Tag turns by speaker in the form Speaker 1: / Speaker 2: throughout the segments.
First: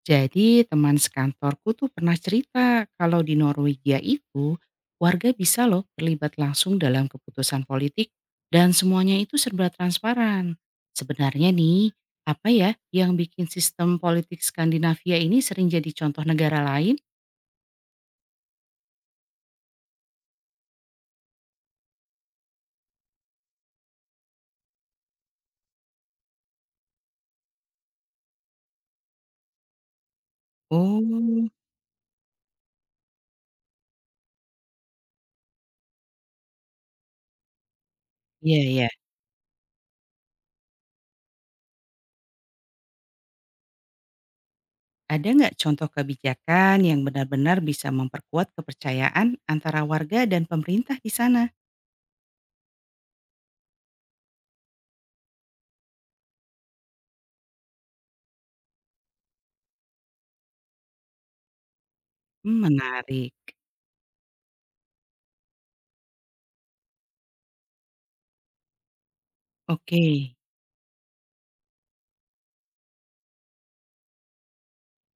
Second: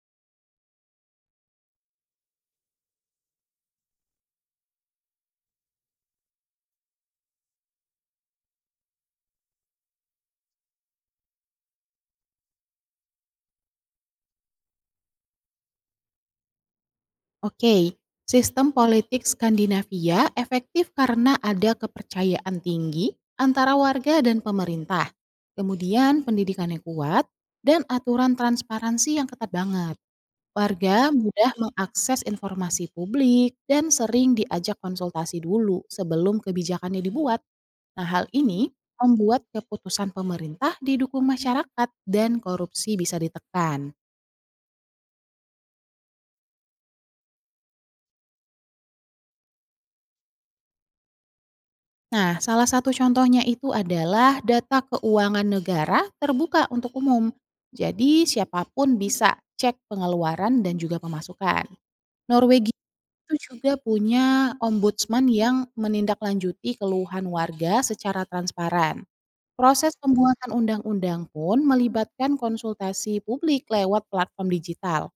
Speaker 1: Jadi teman sekantorku tuh pernah cerita kalau di Norwegia itu warga bisa loh terlibat langsung dalam keputusan politik dan semuanya itu serba transparan. Sebenarnya nih, apa ya yang bikin sistem politik Skandinavia ini sering jadi contoh negara lain?
Speaker 2: Oke, sistem politik Skandinavia efektif karena ada kepercayaan tinggi antara warga dan pemerintah. Kemudian pendidikannya kuat dan aturan transparansi yang ketat banget. Warga
Speaker 1: Oh,
Speaker 2: mudah mengakses informasi publik dan sering diajak konsultasi dulu sebelum kebijakannya dibuat. Nah, hal
Speaker 1: iya
Speaker 2: ini
Speaker 1: ya.
Speaker 2: membuat keputusan pemerintah didukung masyarakat dan korupsi bisa ditekan.
Speaker 1: Ada nggak contoh kebijakan yang benar-benar bisa memperkuat kepercayaan antara warga dan pemerintah di sana?
Speaker 2: Nah, salah satu contohnya itu adalah data keuangan negara terbuka untuk umum. Jadi siapapun bisa cek pengeluaran dan juga pemasukan.
Speaker 1: Hmm,
Speaker 2: Norwegia itu
Speaker 1: menarik.
Speaker 2: juga punya ombudsman yang menindaklanjuti keluhan warga secara transparan. Proses
Speaker 1: Oke,
Speaker 2: pembuatan undang-undang pun melibatkan konsultasi publik lewat platform digital.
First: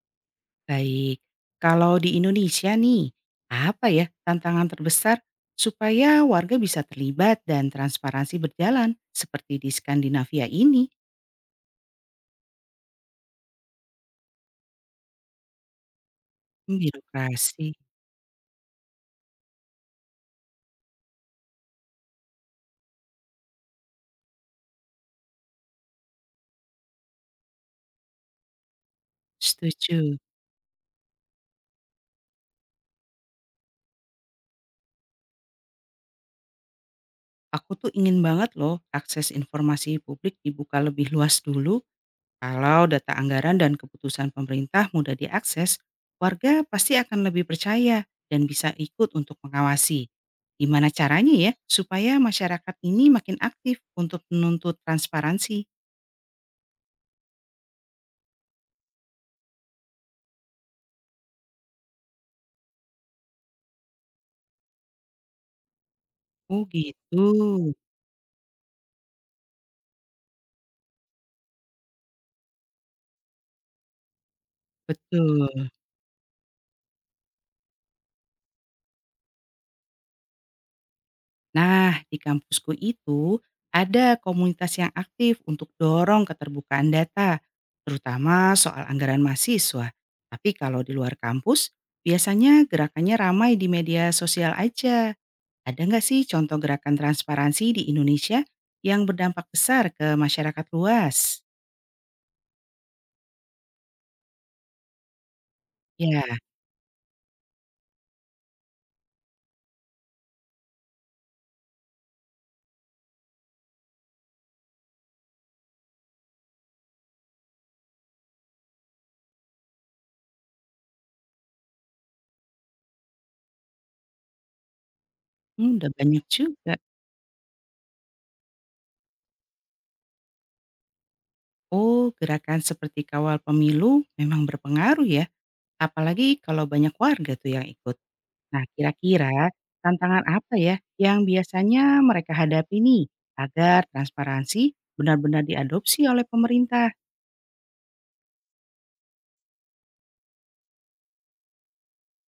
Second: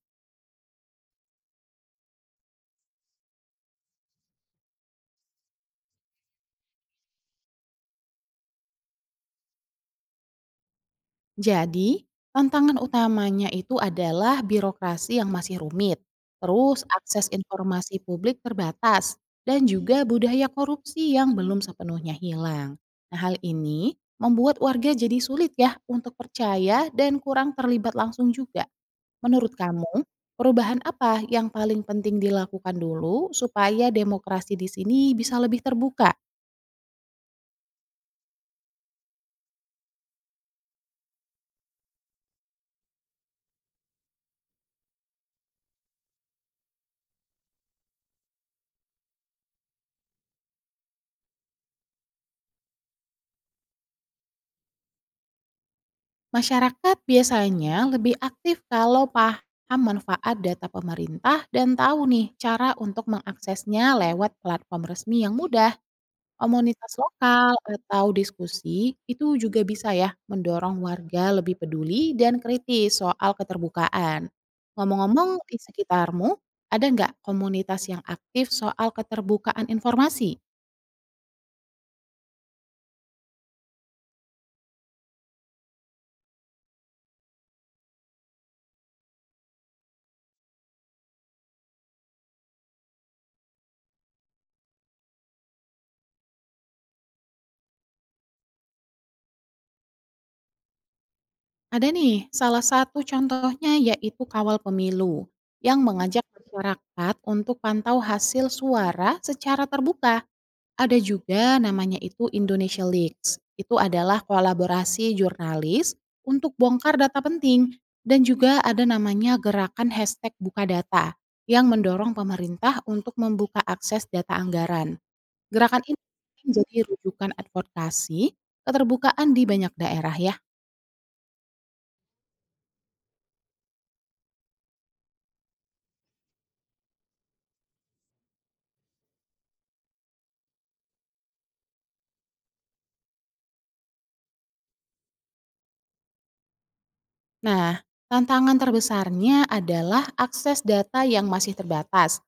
Speaker 1: baik, kalau di Indonesia nih, apa ya tantangan terbesar supaya warga bisa terlibat dan transparansi berjalan seperti di Skandinavia ini?
Speaker 2: Jadi, tantangan utamanya itu adalah birokrasi yang masih rumit,
Speaker 1: Hmm,
Speaker 2: terus akses
Speaker 1: birokrasi,
Speaker 2: informasi publik terbatas, dan juga budaya korupsi yang belum sepenuhnya hilang. Nah, hal ini membuat warga jadi sulit ya untuk percaya dan kurang terlibat langsung juga. Menurut kamu,
Speaker 1: setuju.
Speaker 2: perubahan apa yang paling penting dilakukan dulu supaya demokrasi di sini bisa lebih terbuka?
Speaker 1: Aku tuh ingin banget loh akses informasi publik dibuka lebih luas dulu. Kalau data anggaran dan keputusan pemerintah mudah diakses, warga pasti akan lebih percaya dan bisa ikut untuk mengawasi. Gimana caranya ya supaya masyarakat ini makin aktif untuk menuntut transparansi?
Speaker 2: Masyarakat biasanya lebih aktif kalau paham manfaat data pemerintah dan tahu nih cara untuk mengaksesnya lewat platform resmi yang mudah.
Speaker 1: Oh
Speaker 2: Komunitas
Speaker 1: gitu,
Speaker 2: lokal atau diskusi itu juga bisa ya mendorong warga lebih peduli dan kritis soal keterbukaan. Ngomong-ngomong
Speaker 1: betul.
Speaker 2: di sekitarmu, ada nggak komunitas yang aktif soal keterbukaan informasi?
Speaker 1: Nah, di kampusku itu ada komunitas yang aktif untuk dorong keterbukaan data, terutama soal anggaran mahasiswa. Tapi kalau di luar kampus, biasanya gerakannya ramai di media sosial aja. Ada nggak sih contoh gerakan transparansi di Indonesia yang berdampak besar ke masyarakat luas?
Speaker 2: Ada nih, salah satu contohnya yaitu Kawal Pemilu yang mengajak
Speaker 1: Ya,
Speaker 2: masyarakat untuk pantau hasil suara secara terbuka. Ada juga namanya itu Indonesia Leaks. Itu adalah kolaborasi jurnalis untuk bongkar data penting dan juga ada namanya gerakan hashtag buka data yang mendorong pemerintah untuk membuka akses data anggaran.
Speaker 1: mmm,
Speaker 2: Gerakan
Speaker 1: udah
Speaker 2: ini
Speaker 1: banyak juga.
Speaker 2: menjadi rujukan advokasi keterbukaan di banyak daerah ya.
Speaker 1: Oh, gerakan seperti Kawal Pemilu memang berpengaruh ya, apalagi kalau banyak warga tuh yang ikut. Nah, kira-kira tantangan apa ya yang biasanya mereka hadapi nih agar transparansi benar-benar diadopsi oleh pemerintah?
Speaker 2: Nah, tantangan terbesarnya adalah akses data yang masih terbatas,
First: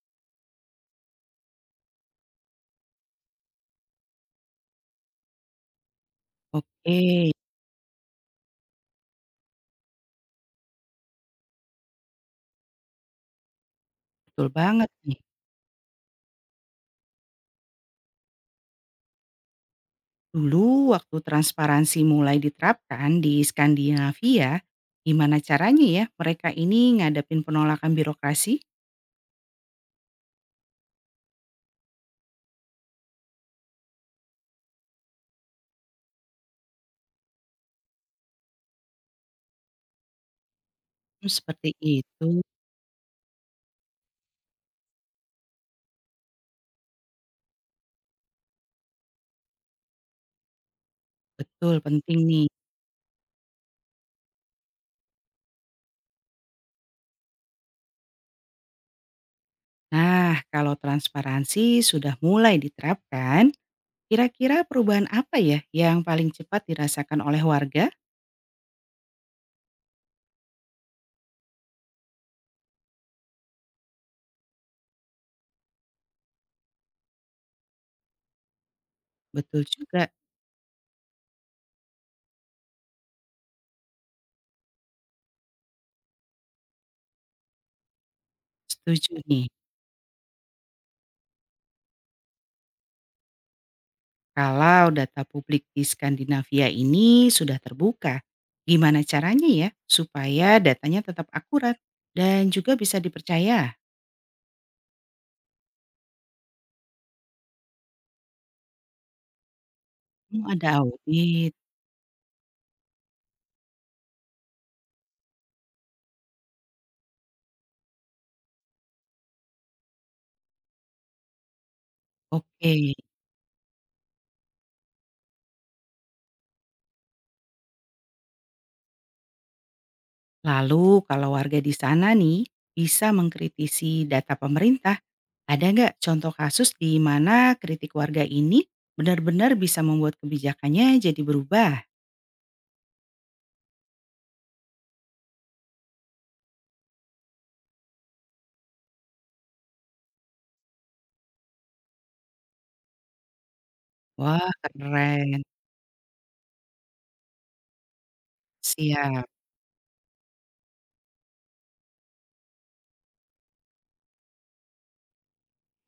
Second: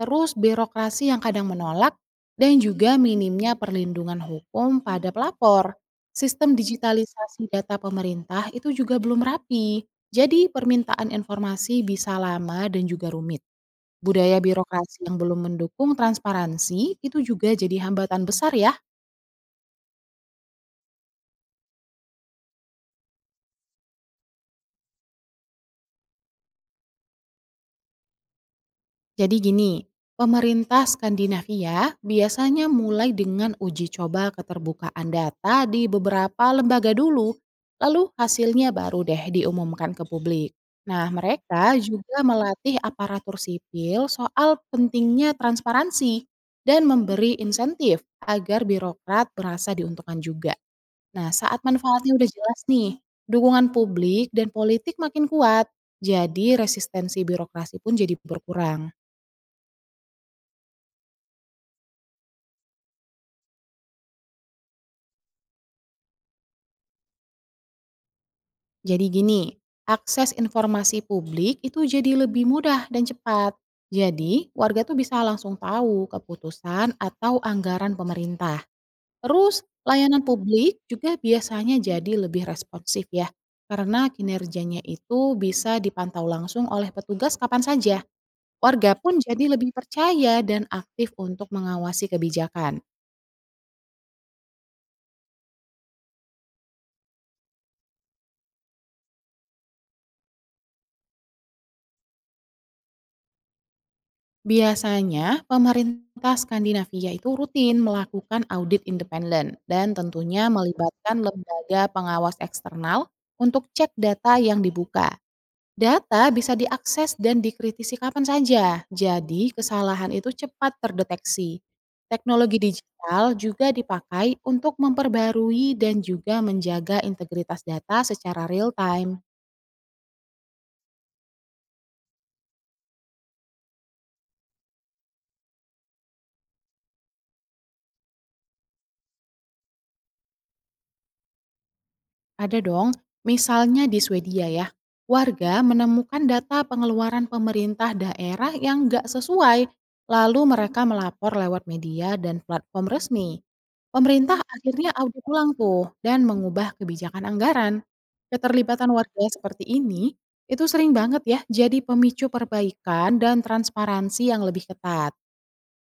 Speaker 2: terus birokrasi yang kadang menolak, dan juga minimnya perlindungan hukum pada pelapor. Sistem
Speaker 1: Oke,
Speaker 2: digitalisasi data pemerintah itu juga belum rapi, jadi permintaan informasi bisa lama dan juga rumit. Budaya
Speaker 1: betul banget
Speaker 2: birokrasi yang
Speaker 1: nih.
Speaker 2: belum mendukung transparansi itu juga jadi hambatan besar ya.
Speaker 1: Dulu waktu transparansi mulai diterapkan di Skandinavia, gimana caranya ya mereka ini ngadepin penolakan birokrasi?
Speaker 2: Jadi gini, pemerintah Skandinavia biasanya mulai dengan uji coba keterbukaan data di beberapa lembaga dulu, lalu hasilnya baru deh diumumkan ke publik. Nah,
Speaker 1: Hmm, seperti
Speaker 2: mereka juga
Speaker 1: itu,
Speaker 2: melatih aparatur sipil soal pentingnya transparansi dan memberi insentif agar birokrat merasa diuntungkan juga. Nah, saat
Speaker 1: betul
Speaker 2: manfaatnya
Speaker 1: penting
Speaker 2: udah
Speaker 1: nih.
Speaker 2: jelas nih, dukungan publik dan politik makin kuat, jadi resistensi birokrasi pun jadi berkurang.
Speaker 1: Nah, kalau transparansi sudah mulai diterapkan, kira-kira perubahan apa ya yang paling cepat dirasakan oleh warga?
Speaker 2: Jadi gini, akses informasi publik itu jadi lebih mudah dan cepat. Jadi, warga tuh bisa langsung tahu keputusan atau anggaran pemerintah. Terus,
Speaker 1: Betul juga.
Speaker 2: layanan publik juga biasanya jadi lebih responsif ya. Karena kinerjanya itu bisa dipantau langsung oleh petugas kapan saja. Warga
Speaker 1: Setuju
Speaker 2: pun
Speaker 1: nih.
Speaker 2: jadi lebih percaya dan aktif untuk mengawasi kebijakan.
Speaker 1: Kalau data publik di Skandinavia ini sudah terbuka, gimana caranya ya supaya datanya tetap akurat dan juga bisa dipercaya?
Speaker 2: Biasanya, pemerintah Skandinavia itu rutin melakukan audit independen dan
Speaker 1: Oh,
Speaker 2: tentunya
Speaker 1: ada
Speaker 2: melibatkan
Speaker 1: audit.
Speaker 2: lembaga pengawas eksternal untuk cek data yang dibuka. Data bisa diakses dan dikritisi kapan saja, jadi kesalahan itu cepat terdeteksi. Teknologi
Speaker 1: Oke.
Speaker 2: digital juga dipakai untuk memperbarui dan juga menjaga integritas data secara real time.
Speaker 1: Lalu kalau warga di sana nih bisa mengkritisi data pemerintah, ada nggak contoh kasus di mana kritik warga ini benar-benar bisa membuat kebijakannya jadi berubah?
Speaker 2: Ada dong, misalnya di Swedia ya, warga menemukan data pengeluaran pemerintah daerah yang nggak sesuai, lalu mereka melapor lewat media dan platform resmi. Pemerintah
Speaker 1: Wah,
Speaker 2: akhirnya audit
Speaker 1: keren.
Speaker 2: ulang tuh dan mengubah kebijakan anggaran. Keterlibatan warga
Speaker 1: Siap.
Speaker 2: seperti ini itu sering banget ya jadi pemicu perbaikan dan transparansi yang lebih ketat.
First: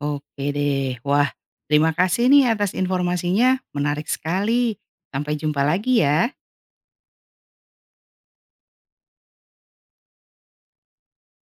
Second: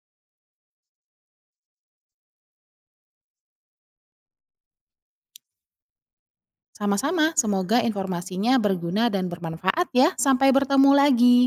Speaker 1: Oke deh. Wah, terima kasih nih atas informasinya, menarik sekali. Sampai jumpa lagi ya.
Speaker 2: Sama-sama, semoga informasinya berguna dan bermanfaat ya. Sampai bertemu lagi.